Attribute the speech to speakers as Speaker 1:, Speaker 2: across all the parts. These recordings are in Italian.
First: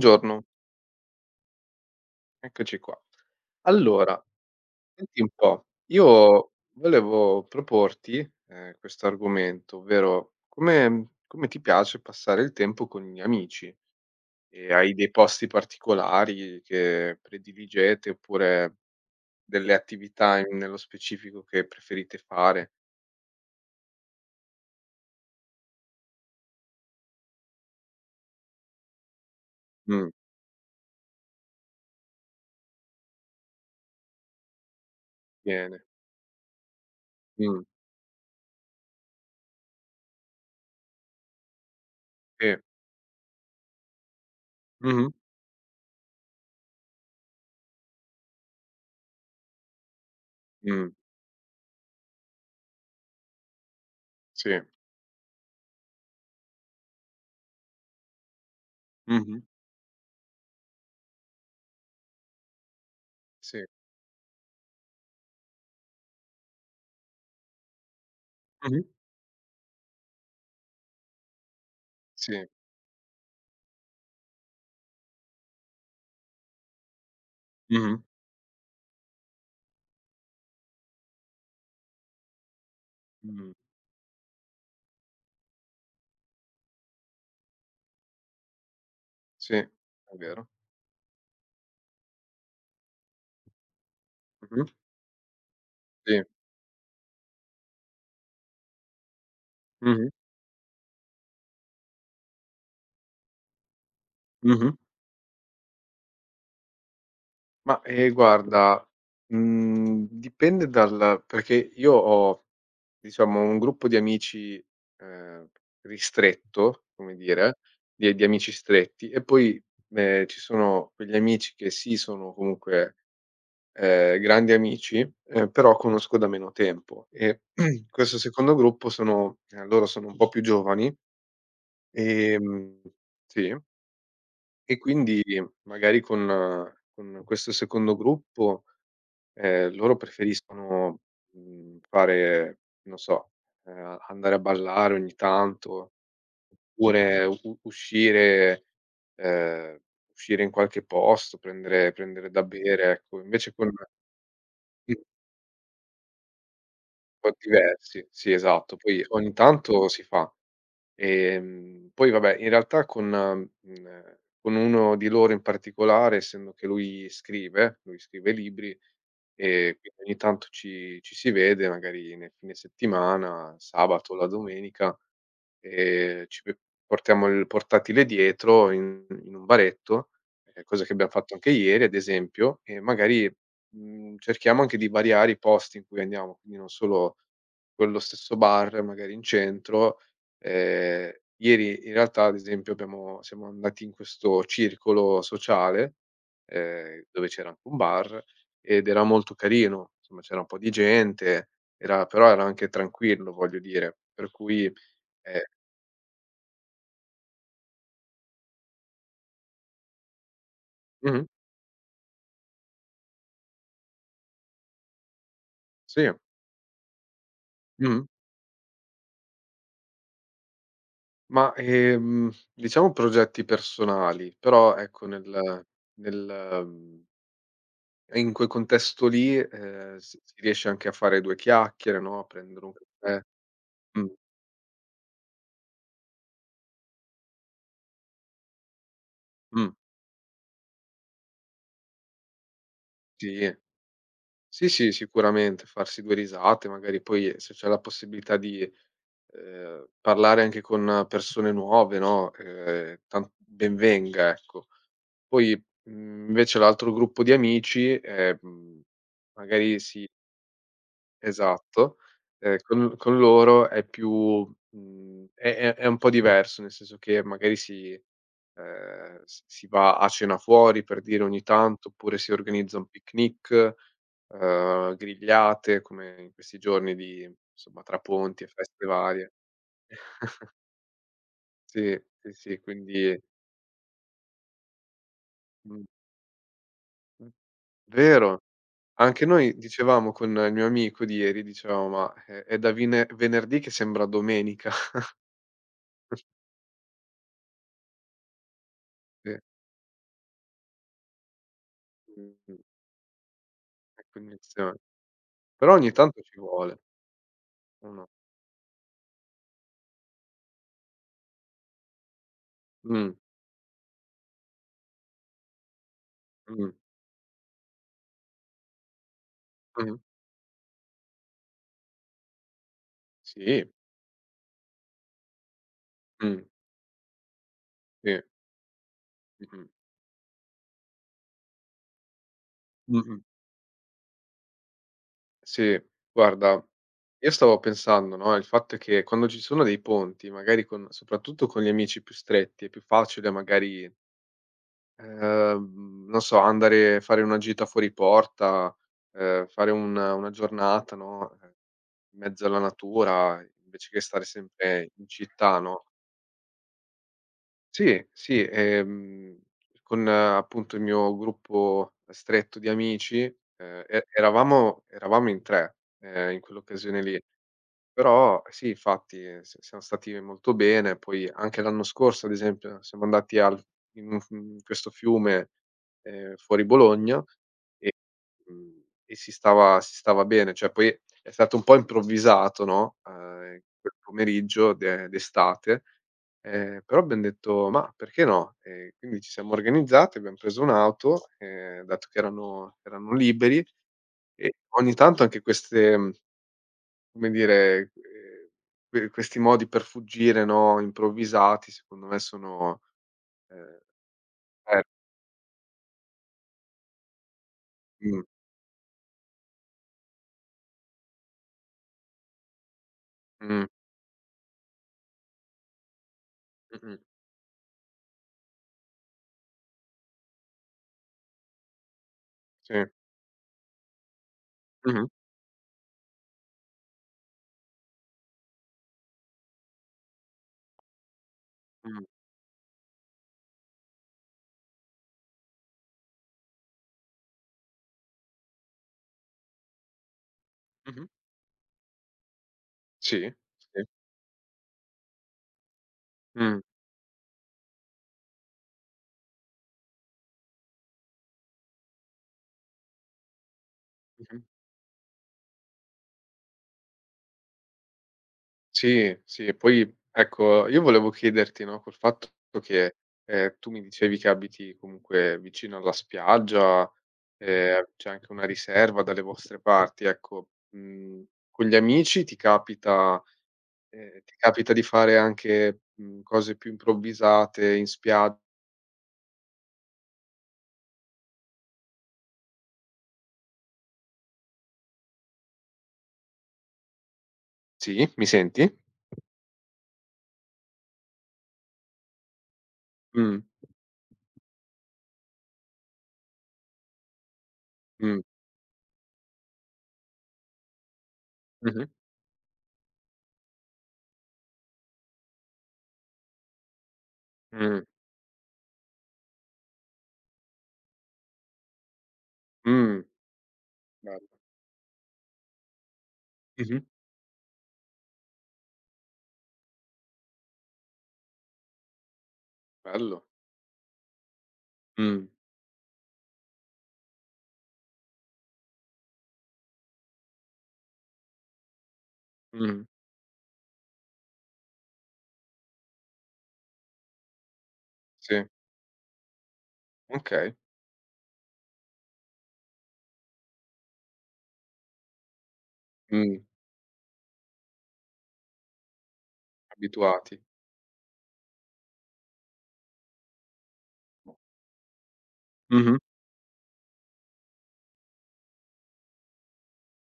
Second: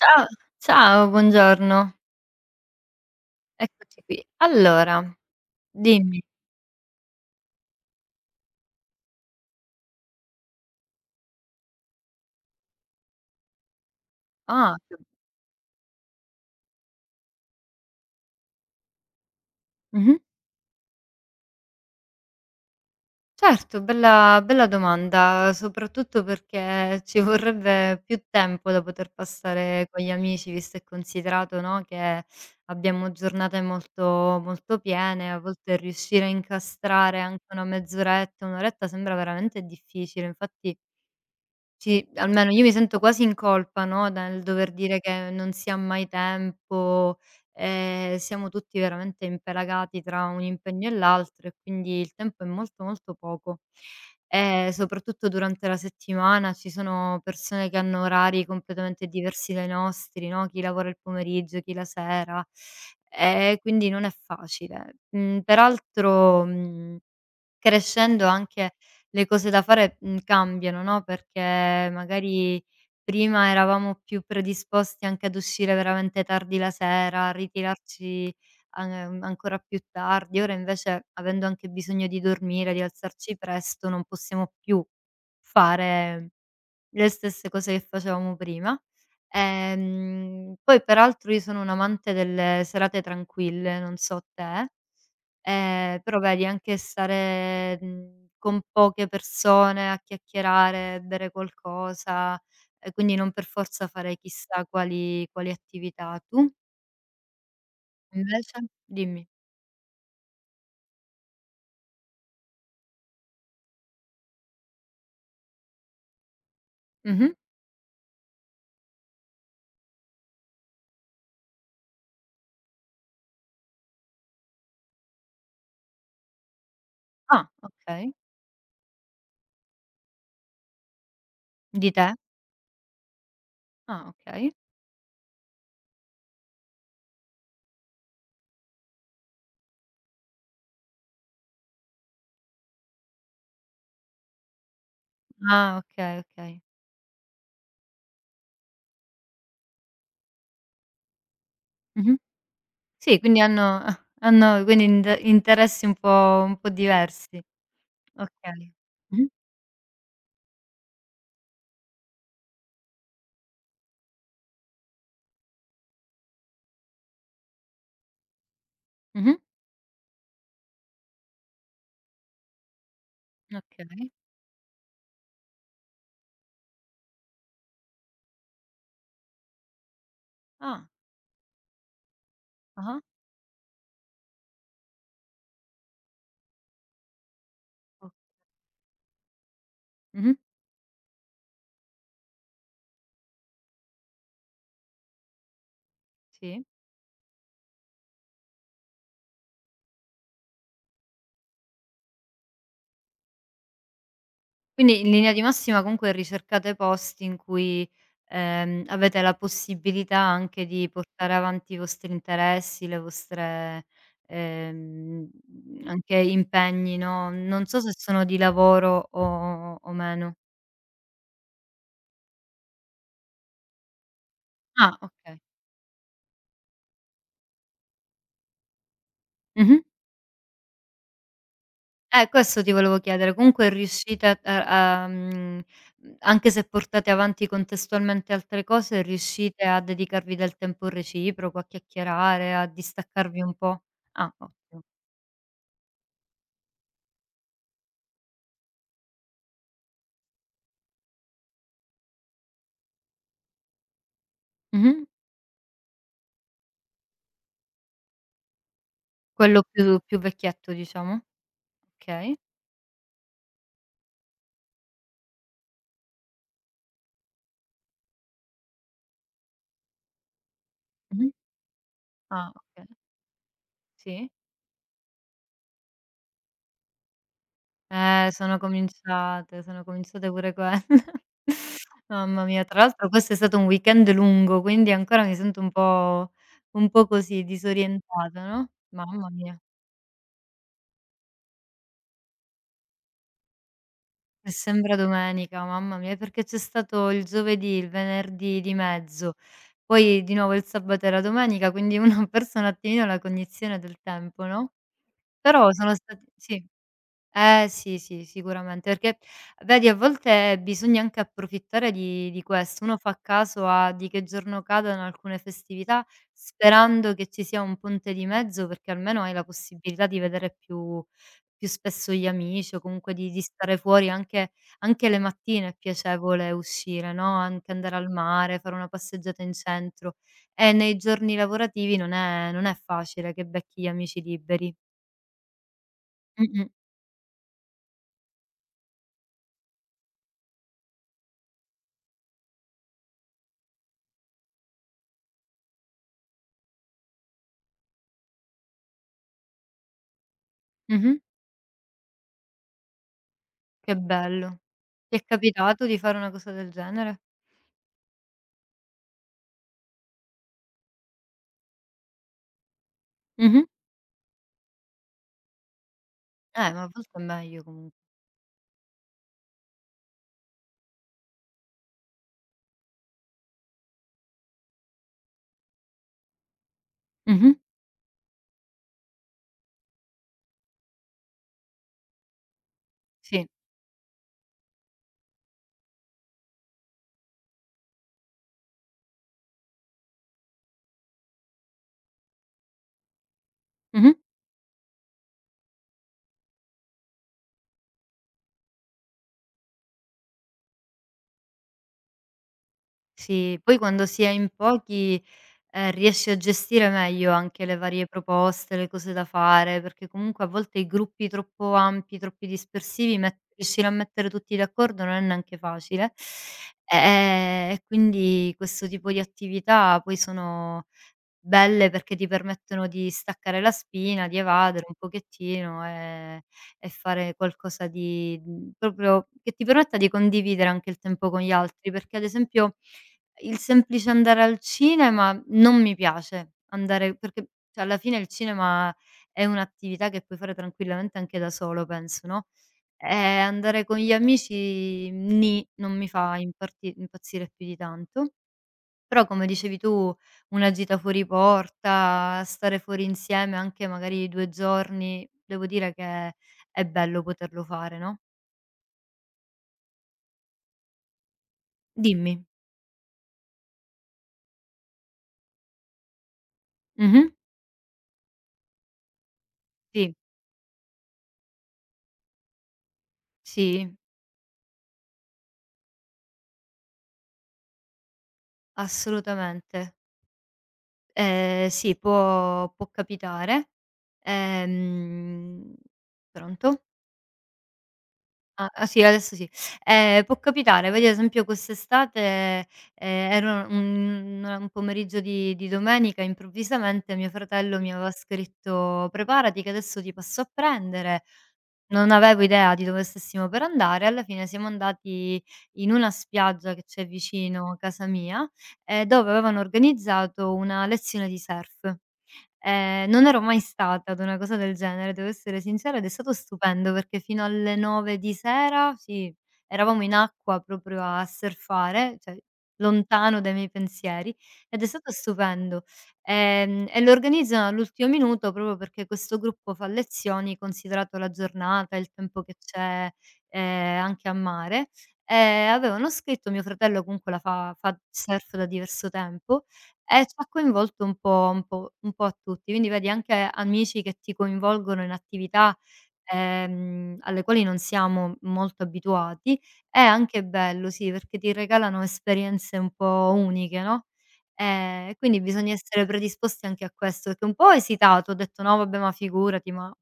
Speaker 1: Ciao, ciao, buongiorno.
Speaker 2: eccoci qua.
Speaker 1: Eccoci
Speaker 2: Allora,
Speaker 1: qui. Allora,
Speaker 2: senti un po',
Speaker 1: dimmi.
Speaker 2: io volevo proporti, questo argomento, ovvero come ti piace passare il tempo con gli amici? E
Speaker 1: Ah,
Speaker 2: hai
Speaker 1: che
Speaker 2: dei posti particolari che prediligete, oppure delle
Speaker 1: mh-mh.
Speaker 2: attività in nello specifico che preferite fare?
Speaker 1: Certo, bella bella domanda, soprattutto perché ci vorrebbe più tempo da poter passare con
Speaker 2: Mh,
Speaker 1: gli amici, visto e considerato, no, che abbiamo giornate molto molto piene, a volte
Speaker 2: bene,
Speaker 1: riuscire a incastrare anche
Speaker 2: mh,
Speaker 1: una mezz'oretta, 1 oretta sembra veramente difficile. Infatti. Sì,
Speaker 2: sì,
Speaker 1: almeno io mi sento quasi in colpa, no, nel dover dire
Speaker 2: mh-mh,
Speaker 1: che non si ha mai tempo, siamo tutti veramente impelagati tra un impegno
Speaker 2: mh,
Speaker 1: e l'altro e quindi il tempo è molto, molto poco.
Speaker 2: sì,
Speaker 1: E soprattutto durante la settimana ci sono persone che hanno orari completamente
Speaker 2: mh-mh,
Speaker 1: diversi dai nostri, no, chi lavora il pomeriggio, chi la sera,
Speaker 2: sì,
Speaker 1: quindi non è facile. Mhmm, Peraltro, mhmm crescendo anche
Speaker 2: mh-mh,
Speaker 1: le cose da fare, cambiano, no, perché
Speaker 2: sì,
Speaker 1: magari prima eravamo più predisposti anche ad uscire veramente tardi la sera, a
Speaker 2: mh-mh,
Speaker 1: ritirarci an ancora più tardi. Ora invece, avendo anche bisogno di dormire, di alzarci
Speaker 2: mh,
Speaker 1: presto, non possiamo più fare le stesse cose che facevamo prima.
Speaker 2: sì, è vero,
Speaker 1: Poi peraltro io sono un amante delle serate tranquille, non so
Speaker 2: mh-mh,
Speaker 1: te. Però
Speaker 2: sì.
Speaker 1: vedi anche stare, con poche persone a
Speaker 2: Mh-mh,
Speaker 1: chiacchierare, bere qualcosa, e quindi non per forza fare chissà
Speaker 2: mh-mh.
Speaker 1: quali attività. Tu
Speaker 2: Ma,
Speaker 1: invece?
Speaker 2: guarda,
Speaker 1: Dimmi.
Speaker 2: dipende. Dal perché io ho, diciamo, un gruppo di amici, ehm, ristretto, come
Speaker 1: Mh-mh.
Speaker 2: dire, di amici stretti, e poi, ci sono quegli amici che sì, sono comunque, grandi amici, però conosco da meno tempo, e
Speaker 1: Ah, okay.
Speaker 2: questo secondo gruppo sono loro sono un po' più giovani,
Speaker 1: Di te?
Speaker 2: ehm sì?
Speaker 1: Ah, okay.
Speaker 2: E quindi magari con questo secondo gruppo, loro preferiscono, fare, non so, andare a ballare ogni
Speaker 1: Ah,
Speaker 2: tanto,
Speaker 1: okay, okay.
Speaker 2: oppure u uscire ehm, uscire in qualche posto, prendere
Speaker 1: Mh-mh.
Speaker 2: prendere da bere, ecco.
Speaker 1: Sì, quindi
Speaker 2: Invece con
Speaker 1: hanno hanno quindi interessi un po'
Speaker 2: un po'
Speaker 1: diversi.
Speaker 2: diversi. Sì,
Speaker 1: Okay.
Speaker 2: esatto. Poi
Speaker 1: Mh-mh.
Speaker 2: ogni tanto si fa. Poi vabbè, in realtà con uno di loro in particolare, essendo che lui scrive libri,
Speaker 1: Mh-mh.
Speaker 2: quindi ogni tanto ci si vede magari nel fine settimana,
Speaker 1: Okay.
Speaker 2: sabato o la domenica. Ci p portiamo il portatile dietro in un baretto, cosa
Speaker 1: Ah.
Speaker 2: che abbiam fatto anche ieri, ad esempio, e
Speaker 1: Ah-ah.
Speaker 2: magari, cerchiamo anche di variare i posti in cui andiamo, quindi non solo quello
Speaker 1: O
Speaker 2: stesso bar, magari in centro.
Speaker 1: Mh-mh.
Speaker 2: Ehm, ieri in realtà, ad esempio, abbiamo siamo andati in questo circolo sociale,
Speaker 1: Sì.
Speaker 2: dove c'era anche un bar, ed era molto carino, insomma c'era un po' di gente, era però era anche tranquillo, voglio dire, per cui,
Speaker 1: Quindi in linea
Speaker 2: ehm
Speaker 1: di massima comunque ricercate posti in cui, avete la possibilità anche di
Speaker 2: mh-mh.
Speaker 1: portare avanti i vostri interessi, le vostre, ehm,
Speaker 2: Sì.
Speaker 1: anche impegni, no, non so se
Speaker 2: Mh-mh.
Speaker 1: sono di lavoro o meno.
Speaker 2: Ma, diciamo progetti personali, però
Speaker 1: Ah,
Speaker 2: ecco
Speaker 1: okay.
Speaker 2: nel mhmm, in quel contesto lì,
Speaker 1: Mh-mh.
Speaker 2: si riesce anche a fare 2 chiacchiere, no, a
Speaker 1: Questo
Speaker 2: prendere un
Speaker 1: ti volevo
Speaker 2: caffè.
Speaker 1: chiedere. Comunque
Speaker 2: Mh.
Speaker 1: riuscite a anche se portate avanti contestualmente altre cose, riuscite
Speaker 2: Mh.
Speaker 1: a dedicarvi del tempo reciproco, a chiacchierare, a distaccarvi
Speaker 2: Sì.
Speaker 1: un po'? Ah,
Speaker 2: Sì,
Speaker 1: ottimo.
Speaker 2: sì, sicuramente, farsi 2 risate, magari poi se c'è la possibilità di, parlare anche con persone nuove, no, tan ben venga, ecco.
Speaker 1: Mh-mh.
Speaker 2: Poi, invece l'altro gruppo di amici,
Speaker 1: Quello
Speaker 2: magari
Speaker 1: più
Speaker 2: si...
Speaker 1: più vecchietto diciamo.
Speaker 2: Esatto.
Speaker 1: Okay.
Speaker 2: Con loro è più è un po' diverso, nel senso che magari si va a cena fuori, per dire,
Speaker 1: Mh-mh.
Speaker 2: ogni tanto, oppure si
Speaker 1: Ah,
Speaker 2: organizza
Speaker 1: okay.
Speaker 2: un picnic,
Speaker 1: Sì.
Speaker 2: grigliate, come in questi giorni di, insomma, tra ponti e feste varie.
Speaker 1: Sono cominciate pure quelle.
Speaker 2: Sì, sì,
Speaker 1: Mamma
Speaker 2: sì,
Speaker 1: mia, tra l'altro
Speaker 2: quindi
Speaker 1: questo è stato un weekend lungo, quindi ancora mi sento un
Speaker 2: mh,
Speaker 1: po' un po'
Speaker 2: mh,
Speaker 1: così disorientata,
Speaker 2: vero.
Speaker 1: no,
Speaker 2: Anche
Speaker 1: mamma
Speaker 2: noi
Speaker 1: mia,
Speaker 2: dicevamo con il mio amico di ieri, dicevamo: "Ma è da vine venerdì che sembra
Speaker 1: e
Speaker 2: domenica."
Speaker 1: sembra domenica, mamma mia, perché c'è stato il giovedì, il venerdì di
Speaker 2: Sì.
Speaker 1: mezzo, poi di nuovo il sabato e la domenica, quindi uno ha perso
Speaker 2: Mh-mh.
Speaker 1: un attimino la cognizione del
Speaker 2: E
Speaker 1: tempo, no,
Speaker 2: cognizione. Però
Speaker 1: però
Speaker 2: ogni
Speaker 1: sono
Speaker 2: tanto
Speaker 1: stati
Speaker 2: ci
Speaker 1: sì.
Speaker 2: vuole,
Speaker 1: Eh
Speaker 2: o
Speaker 1: sì,
Speaker 2: no?
Speaker 1: sì, sicuramente, perché vedi a volte bisogna anche approfittare di questo. Uno
Speaker 2: Mh,
Speaker 1: fa caso a di che giorno cadano alcune festività,
Speaker 2: mh,
Speaker 1: sperando che ci sia un ponte di mezzo, perché almeno hai la
Speaker 2: mh.
Speaker 1: possibilità di vedere più spesso gli amici, o comunque di
Speaker 2: Sì,
Speaker 1: stare fuori anche le mattine è
Speaker 2: mh,
Speaker 1: piacevole uscire, no, anche andare al
Speaker 2: sì.
Speaker 1: mare, fare una passeggiata in
Speaker 2: Mh-mh.
Speaker 1: centro. E nei giorni lavorativi non è
Speaker 2: Mh-mh.
Speaker 1: facile che becchi gli amici liberi.
Speaker 2: Sì, guarda,
Speaker 1: Mh-mh.
Speaker 2: io stavo pensando, no, il fatto è che quando ci sono dei ponti, magari con soprattutto con gli amici più stretti, è più facile magari, non so, andare, fare una gita fuori porta, fare un una giornata,
Speaker 1: Mh-mh.
Speaker 2: no, in mezzo alla natura, invece
Speaker 1: Che
Speaker 2: che stare
Speaker 1: bello.
Speaker 2: sempre in
Speaker 1: Ti è
Speaker 2: città, no?
Speaker 1: capitato di fare una cosa del genere?
Speaker 2: Sì, sì, con appunto il mio gruppo stretto di amici,
Speaker 1: Mh-mh.
Speaker 2: eravamo in 3, in
Speaker 1: Ma a
Speaker 2: quell'occasione
Speaker 1: volte è
Speaker 2: lì.
Speaker 1: meglio comunque.
Speaker 2: Però sì, infatti s siamo stati molto bene. Poi anche l'anno scorso, ad esempio, siamo andati al in un f in questo fiume, fuori Bologna.
Speaker 1: Mh-mh.
Speaker 2: Mhmm, e si stava bene, cioè poi è stato un po' improvvisato, no,
Speaker 1: Sì.
Speaker 2: quel pomeriggio d'estate, però abbiam detto: "Mah, perché no?" E quindi ci siamo organizzati, abbiam preso un'auto, dato che erano liberi,
Speaker 1: Mh-mh.
Speaker 2: e ogni tanto anche queste, come dire, questi modi per fuggire, no, improvvisati, secondo me sono,
Speaker 1: Sì, poi
Speaker 2: ehm,
Speaker 1: quando si è in
Speaker 2: eh,
Speaker 1: pochi, riesci a gestire meglio anche le varie
Speaker 2: mh,
Speaker 1: proposte, le cose da fare, perché comunque a volte i gruppi troppo ampi, troppi dispersivi, met
Speaker 2: mh,
Speaker 1: riuscire a mettere tutti d'accordo non è neanche facile. E
Speaker 2: mh-mh,
Speaker 1: e quindi questo tipo di attività poi sono belle perché ti
Speaker 2: sì,
Speaker 1: permettono di staccare la spina, di evadere un
Speaker 2: mh-mh,
Speaker 1: pochettino, e fare qualcosa di proprio che ti permetta di condividere anche il tempo con gli altri,
Speaker 2: mh,
Speaker 1: perché ad esempio il semplice andare al cinema non mi piace, andare perché cioè alla fine il cinema è un'attività che puoi fare
Speaker 2: mh-mh,
Speaker 1: tranquillamente anche da solo penso, no,
Speaker 2: sì,
Speaker 1: andare
Speaker 2: sì,
Speaker 1: con gli amici nì, non mi fa
Speaker 2: mh.
Speaker 1: imparti impazzire più di tanto. Però come dicevi tu, una gita fuori porta, stare fuori insieme anche magari
Speaker 2: Mh-mh.
Speaker 1: 2 giorni, devo dire che è bello poterlo fare, no.
Speaker 2: Sì, sì, e poi ecco, io volevo chiederti, no, col fatto
Speaker 1: Dimmi.
Speaker 2: che, tu mi dicevi che abiti comunque vicino alla spiaggia,
Speaker 1: Mh-mh.
Speaker 2: c'è anche una riserva dalle vostre parti,
Speaker 1: Sì,
Speaker 2: ecco, con gli amici ti capita
Speaker 1: sì,
Speaker 2: ehm, ti capita di fare anche, cose più improvvisate in spia...
Speaker 1: assolutamente. Sì, può capitare. Ehm Pronto?
Speaker 2: Sì, mi
Speaker 1: Ah,
Speaker 2: senti?
Speaker 1: ah, sì, adesso sì. Può capitare, vedi ad esempio quest'estate,
Speaker 2: Mh,
Speaker 1: ero un pomeriggio di domenica, improvvisamente mio fratello mi aveva
Speaker 2: mh,
Speaker 1: scritto: "Preparati che adesso ti passo a prendere,
Speaker 2: mh-mh,
Speaker 1: non avevo idea di dove stessimo per andare, alla fine siamo andati in una spiaggia che c'è vicino
Speaker 2: mh,
Speaker 1: casa mia, dove avevano organizzato una lezione di surf.
Speaker 2: mh,
Speaker 1: Non ero mai stata ad
Speaker 2: bello.
Speaker 1: una cosa del genere, devo essere sincera, ed è stato
Speaker 2: Mh-mh,
Speaker 1: stupendo perché fino alle 9 di sera, sì, eravamo in acqua proprio a surfare, cioè
Speaker 2: bello.
Speaker 1: lontano dai miei pensieri, ed è stato
Speaker 2: Mh,
Speaker 1: stupendo. E lo organizzano all'ultimo minuto proprio perché questo gruppo fa lezioni, considerato la giornata, il tempo che
Speaker 2: mh,
Speaker 1: c'è, anche a mare. Avevano scritto mio fratello comunque la fa
Speaker 2: sì,
Speaker 1: surf da diverso tempo e ci ha
Speaker 2: okay,
Speaker 1: coinvolto un po' a tutti. Quindi vedi anche amici che ti coinvolgono in attività,
Speaker 2: mh,
Speaker 1: alle quali non siamo molto abituati, è
Speaker 2: abituati.
Speaker 1: anche bello, sì, perché ti regalano esperienze un po' uniche, no? E quindi bisogna
Speaker 2: Mh-mh,
Speaker 1: essere predisposti anche a questo, perché un po' ho esitato, ho detto: "No vabbè, ma figurati, ma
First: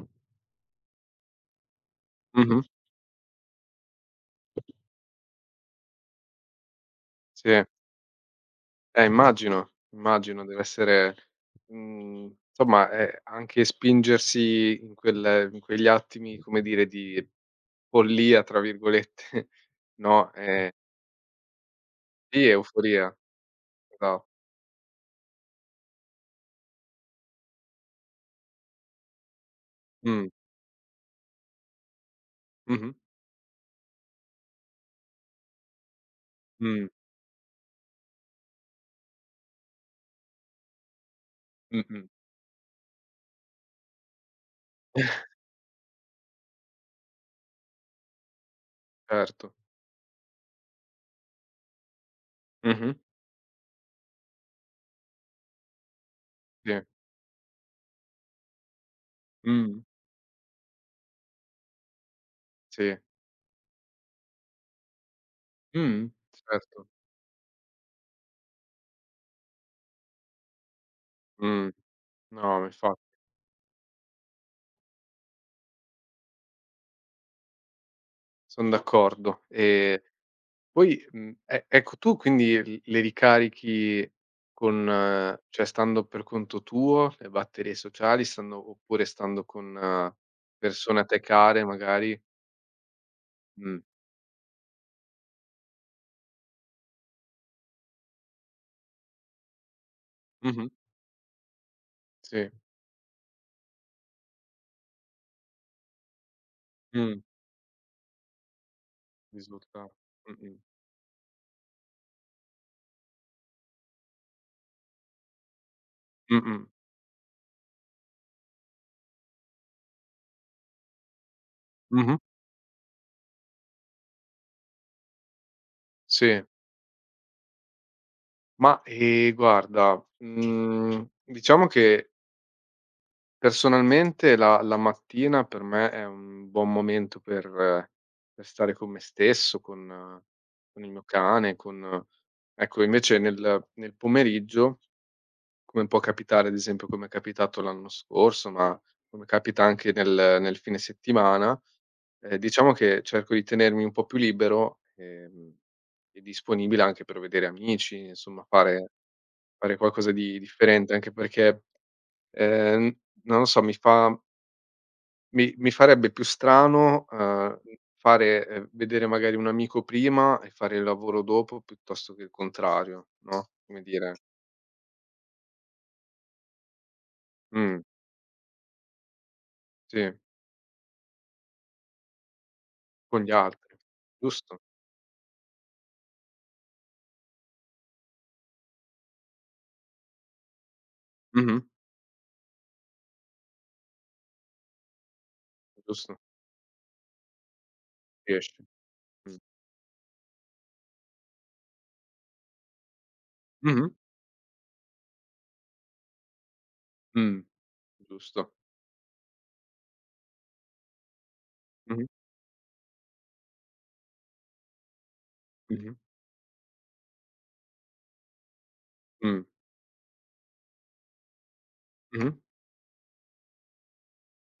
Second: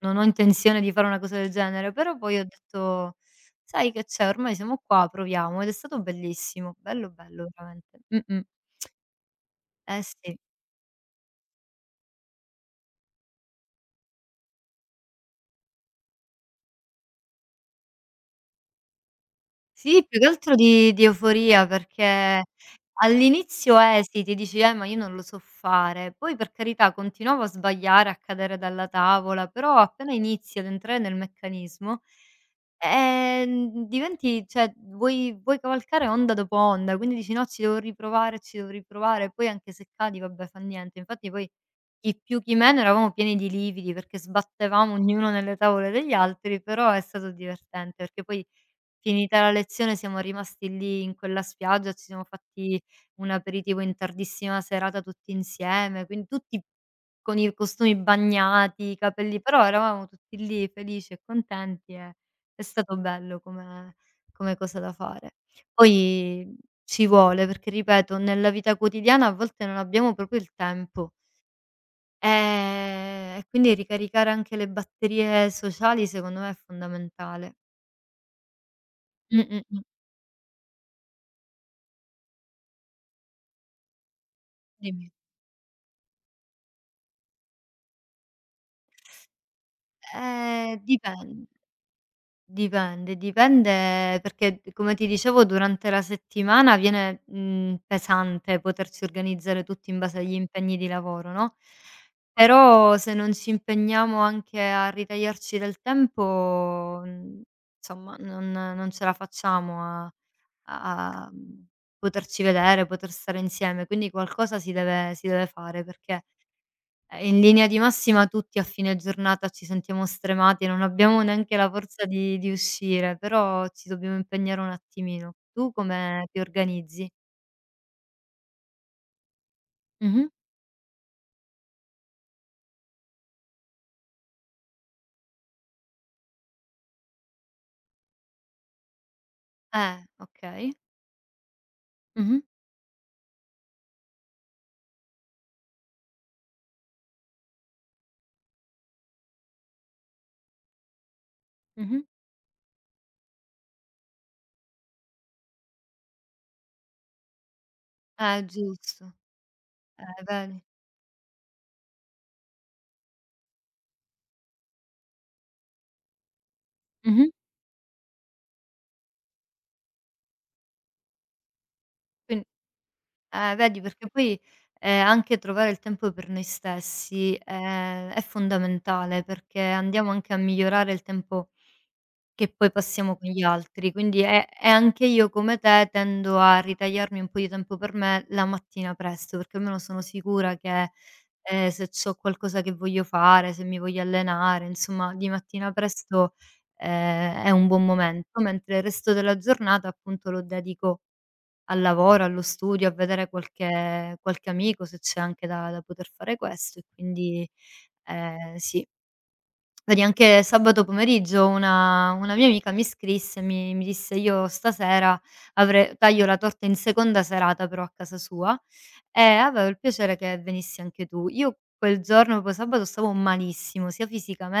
Speaker 1: non ho intenzione di fare una cosa del genere", però poi ho
Speaker 2: mh-mh.
Speaker 1: detto: "Sai che c'è, ormai siamo qua, proviamo", ed è stato bellissimo, bello bello
Speaker 2: Sì,
Speaker 1: veramente. Mh-mh. Eh sì.
Speaker 2: immagino, dev'essere, insomma, anche spingersi in quel in quegli attimi, come dire, di "follia" tra virgolette.
Speaker 1: Sì, più che
Speaker 2: No,
Speaker 1: altro di euforia,
Speaker 2: sì,
Speaker 1: perché
Speaker 2: euforia,
Speaker 1: all'inizio
Speaker 2: esa
Speaker 1: esiti, dici: ma io non lo so fare". Poi, per carità, continuavo a sbagliare, a cadere dalla tavola, però appena
Speaker 2: mh,
Speaker 1: inizi ad entrare nel meccanismo,
Speaker 2: mh-mh,
Speaker 1: diventi cioè vuoi cavalcare onda dopo
Speaker 2: mh,
Speaker 1: onda, quindi dici: "No, ci devo riprovare, ci devo riprovare". Poi anche se cadi, vabbè, fa niente. Infatti poi,
Speaker 2: mh-mh,
Speaker 1: chi più chi meno, eravamo pieni di lividi, perché sbattevamo ognuno nelle tavole degli altri, però è stato divertente, perché poi finita la
Speaker 2: certo,
Speaker 1: lezione siamo rimasti lì in quella spiaggia, ci siamo fatti
Speaker 2: mh-mh,
Speaker 1: un aperitivo in tardissima serata tutti insieme, quindi tutti
Speaker 2: sì,
Speaker 1: con i costumi bagnati, i capelli però
Speaker 2: mh,
Speaker 1: eravamo tutti lì felici e contenti e è
Speaker 2: sì,
Speaker 1: stato bello come cosa da fare.
Speaker 2: mh,
Speaker 1: Poi
Speaker 2: certo,
Speaker 1: ci vuole, perché ripeto nella vita quotidiana a volte non abbiamo proprio il tempo,
Speaker 2: mh. No, ma infatti,
Speaker 1: e quindi ricaricare anche le batterie sociali secondo me è fondamentale.
Speaker 2: son
Speaker 1: Mh,
Speaker 2: d'accordo.
Speaker 1: mh, mh.
Speaker 2: Poi, mhmm, e ecco, tu quindi l le ricarichi con,
Speaker 1: Dimmi.
Speaker 2: cioè stando per conto tuo, le batterie sociali, stando, oppure stando con,
Speaker 1: Ehm,
Speaker 2: persone a te
Speaker 1: dipen
Speaker 2: care magari?
Speaker 1: dipende,
Speaker 2: Mh.
Speaker 1: dipende perché d come ti dicevo durante la settimana viene, pesante potersi organizzare tutti in base agli
Speaker 2: Mh-mh.
Speaker 1: impegni di lavoro, no,
Speaker 2: Sì.
Speaker 1: però se non ci impegniamo anche a ritagliarci del tempo,
Speaker 2: Mh.
Speaker 1: insomma non ce la
Speaker 2: Risulta...
Speaker 1: facciamo a
Speaker 2: Mh-mh.
Speaker 1: a a, mhmm, poterci vedere, poter stare insieme, quindi qualcosa si deve fare perché
Speaker 2: Mh-mh.
Speaker 1: In linea di massima tutti a fine giornata ci sentiamo stremati e non abbiamo neanche la forza
Speaker 2: Mh-mh.
Speaker 1: di uscire, però ci dobbiamo impegnare un attimino. Tu come ti
Speaker 2: Sì.
Speaker 1: organizzi?
Speaker 2: Ma, guarda,
Speaker 1: Mh-mh.
Speaker 2: diciamo che personalmente, la mattina per me è un buon momento per, per stare con me stesso, con,
Speaker 1: Okay.
Speaker 2: con il mio cane, con,
Speaker 1: Mh-mh,
Speaker 2: ecco. Invece nel, pomeriggio, come può capitare, ad esempio come è capitato l'anno scorso, ma come capita anche nel, fine settimana,
Speaker 1: mh-mh.
Speaker 2: diciamo che cerco di tenermi un po' più libero, e disponibile anche per vedere amici, insomma fare,
Speaker 1: Giusto.
Speaker 2: qualcosa di
Speaker 1: Vedi.
Speaker 2: differente, anche perché, ehm, non lo so, mi fa mi farebbe più strano,
Speaker 1: Mh-mh.
Speaker 2: fare, vedere magari un amico prima e fare il lavoro dopo, piuttosto che il
Speaker 1: Quin
Speaker 2: contrario, no,
Speaker 1: Eh, vedi
Speaker 2: come
Speaker 1: perché
Speaker 2: dire,
Speaker 1: poi, anche trovare il tempo per noi stessi,
Speaker 2: mh,
Speaker 1: è fondamentale perché
Speaker 2: sì,
Speaker 1: andiamo anche a migliorare il tempo che poi passiamo
Speaker 2: con
Speaker 1: con
Speaker 2: gli
Speaker 1: gli
Speaker 2: altri.
Speaker 1: altri, quindi e
Speaker 2: Giusto.
Speaker 1: e anche io come te tendo a ritagliarmi un po' di tempo per me la mattina presto, perché almeno sono sicura che,
Speaker 2: Mh-mh.
Speaker 1: se c'ho qualcosa che voglio fare, se mi voglio allenare, insomma di mattina
Speaker 2: Giusto,
Speaker 1: presto, è un buon momento,
Speaker 2: riesci.
Speaker 1: mentre il resto della
Speaker 2: Mh.
Speaker 1: giornata appunto lo dedico al lavoro, allo studio, a vedere
Speaker 2: Mh-mh.
Speaker 1: qualche amico, se c'è anche da poter fare questo e
Speaker 2: Mh.
Speaker 1: quindi,
Speaker 2: Giusto.
Speaker 1: sì. Vedi anche sabato pomeriggio
Speaker 2: Mh-mh.
Speaker 1: una mia amica mi scrisse e mi disse: "Io stasera
Speaker 2: Mh-mh.
Speaker 1: avre taglio la torta in seconda serata però a casa sua e
Speaker 2: Mh.
Speaker 1: avevo il piacere che venissi anche tu". Io quel
Speaker 2: Mh-mh.
Speaker 1: giorno, poi sabato, stavo malissimo sia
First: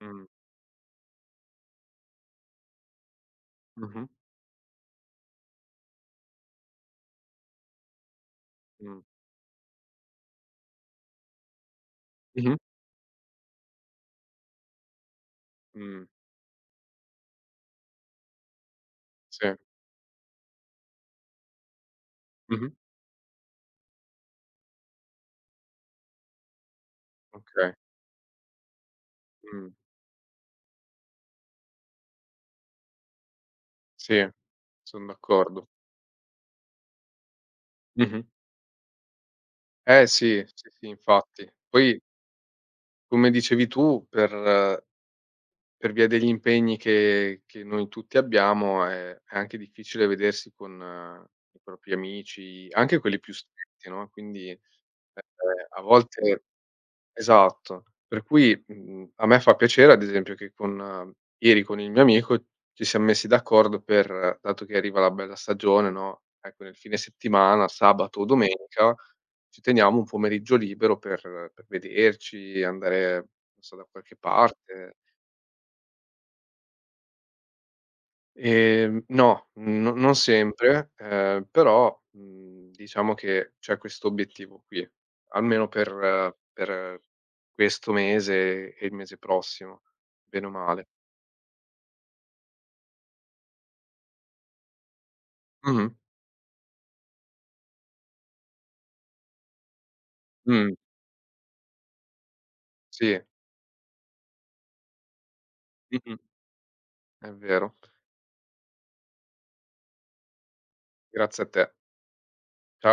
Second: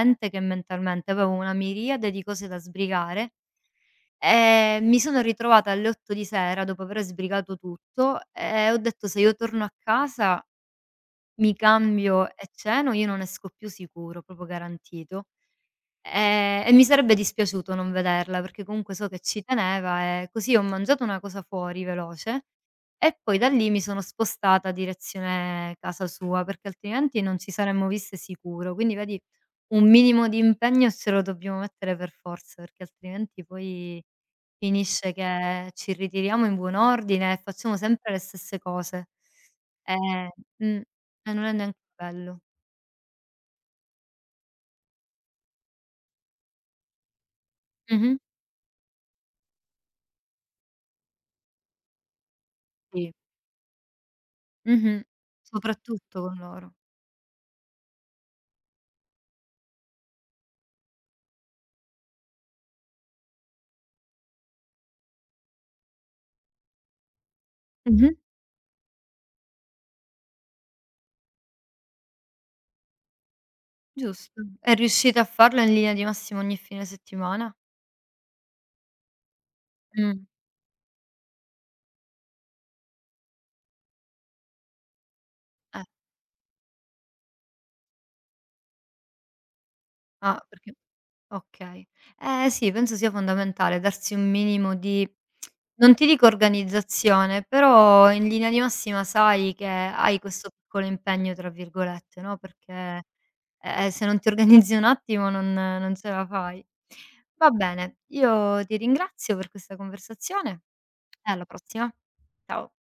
Speaker 2: Mh.
Speaker 1: che mentalmente, avevo una miriade di cose da sbrigare,
Speaker 2: Mh-mh.
Speaker 1: mi sono ritrovata alle 8 di sera dopo aver sbrigato tutto e ho
Speaker 2: Mh.
Speaker 1: detto: "Se io torno a casa, mi cambio e
Speaker 2: Mh-mh.
Speaker 1: ceno, io non esco più sicuro, proprio garantito".
Speaker 2: Mh.
Speaker 1: E mi sarebbe dispiaciuto non vederla, perché comunque so che ci
Speaker 2: Sì.
Speaker 1: teneva e così ho mangiato una cosa fuori veloce
Speaker 2: Mh-mh.
Speaker 1: e poi da lì mi sono spostata direzione casa sua, perché altrimenti non ci
Speaker 2: Okay.
Speaker 1: saremmo viste sicuro. Quindi vedi,
Speaker 2: Mh.
Speaker 1: un minimo di impegno ce lo dobbiamo mettere per forza, perché altrimenti poi
Speaker 2: Sì, son
Speaker 1: finisce
Speaker 2: d'accordo.
Speaker 1: che ci ritiriamo in buon ordine e facciamo sempre le
Speaker 2: Mh-mh.
Speaker 1: stesse cose.
Speaker 2: Eh
Speaker 1: Ehm,
Speaker 2: sì, sì,
Speaker 1: mh,
Speaker 2: sì,
Speaker 1: e non
Speaker 2: infatti.
Speaker 1: è neanche
Speaker 2: Poi,
Speaker 1: bello.
Speaker 2: come dicevi tu, per, per via degli impegni che noi
Speaker 1: Mh-mh,
Speaker 2: tutti abbiamo, è anche difficile vedersi con, i propri amici, anche
Speaker 1: sì.
Speaker 2: quelli più stretti, no, quindi,
Speaker 1: Mh-mh.
Speaker 2: a
Speaker 1: Soprattutto con
Speaker 2: volte...
Speaker 1: loro.
Speaker 2: Esatto. Per cui, a me fa piacere, ad esempio, che con ieri con il mio amico ci siam messi d'accordo per, dato che arriva la bella stagione, no, ecco, nel fine settimana,
Speaker 1: Mh-mh.
Speaker 2: sabato o domenica, ci teniamo un pomeriggio libero per vederci, andare, non so, da qualche
Speaker 1: Giusto. E
Speaker 2: parte.
Speaker 1: riuscite a farlo in linea di massima ogni fine settimana?
Speaker 2: No, no, non
Speaker 1: Mh.
Speaker 2: sempre, però, diciamo che c'è questo obiettivo qui, almeno
Speaker 1: Eh.
Speaker 2: per, questo mese e il mese prossimo,
Speaker 1: Ah,
Speaker 2: bene o
Speaker 1: perché
Speaker 2: male.
Speaker 1: okay. Eh sì, penso sia fondamentale darsi un minimo di
Speaker 2: Mh-mh.
Speaker 1: non ti dico organizzazione, però in linea di massima sai che hai questo
Speaker 2: Mh.
Speaker 1: piccolo "impegno" tra virgolette, no, perché,
Speaker 2: Sì.
Speaker 1: se non ti organizzi un attimo non ce
Speaker 2: Mh-mh.
Speaker 1: la fai.
Speaker 2: È
Speaker 1: Va
Speaker 2: vero.
Speaker 1: bene, io ti ringrazio per questa conversazione e
Speaker 2: Grazie a
Speaker 1: alla
Speaker 2: te.
Speaker 1: prossima. Ciao.
Speaker 2: Cia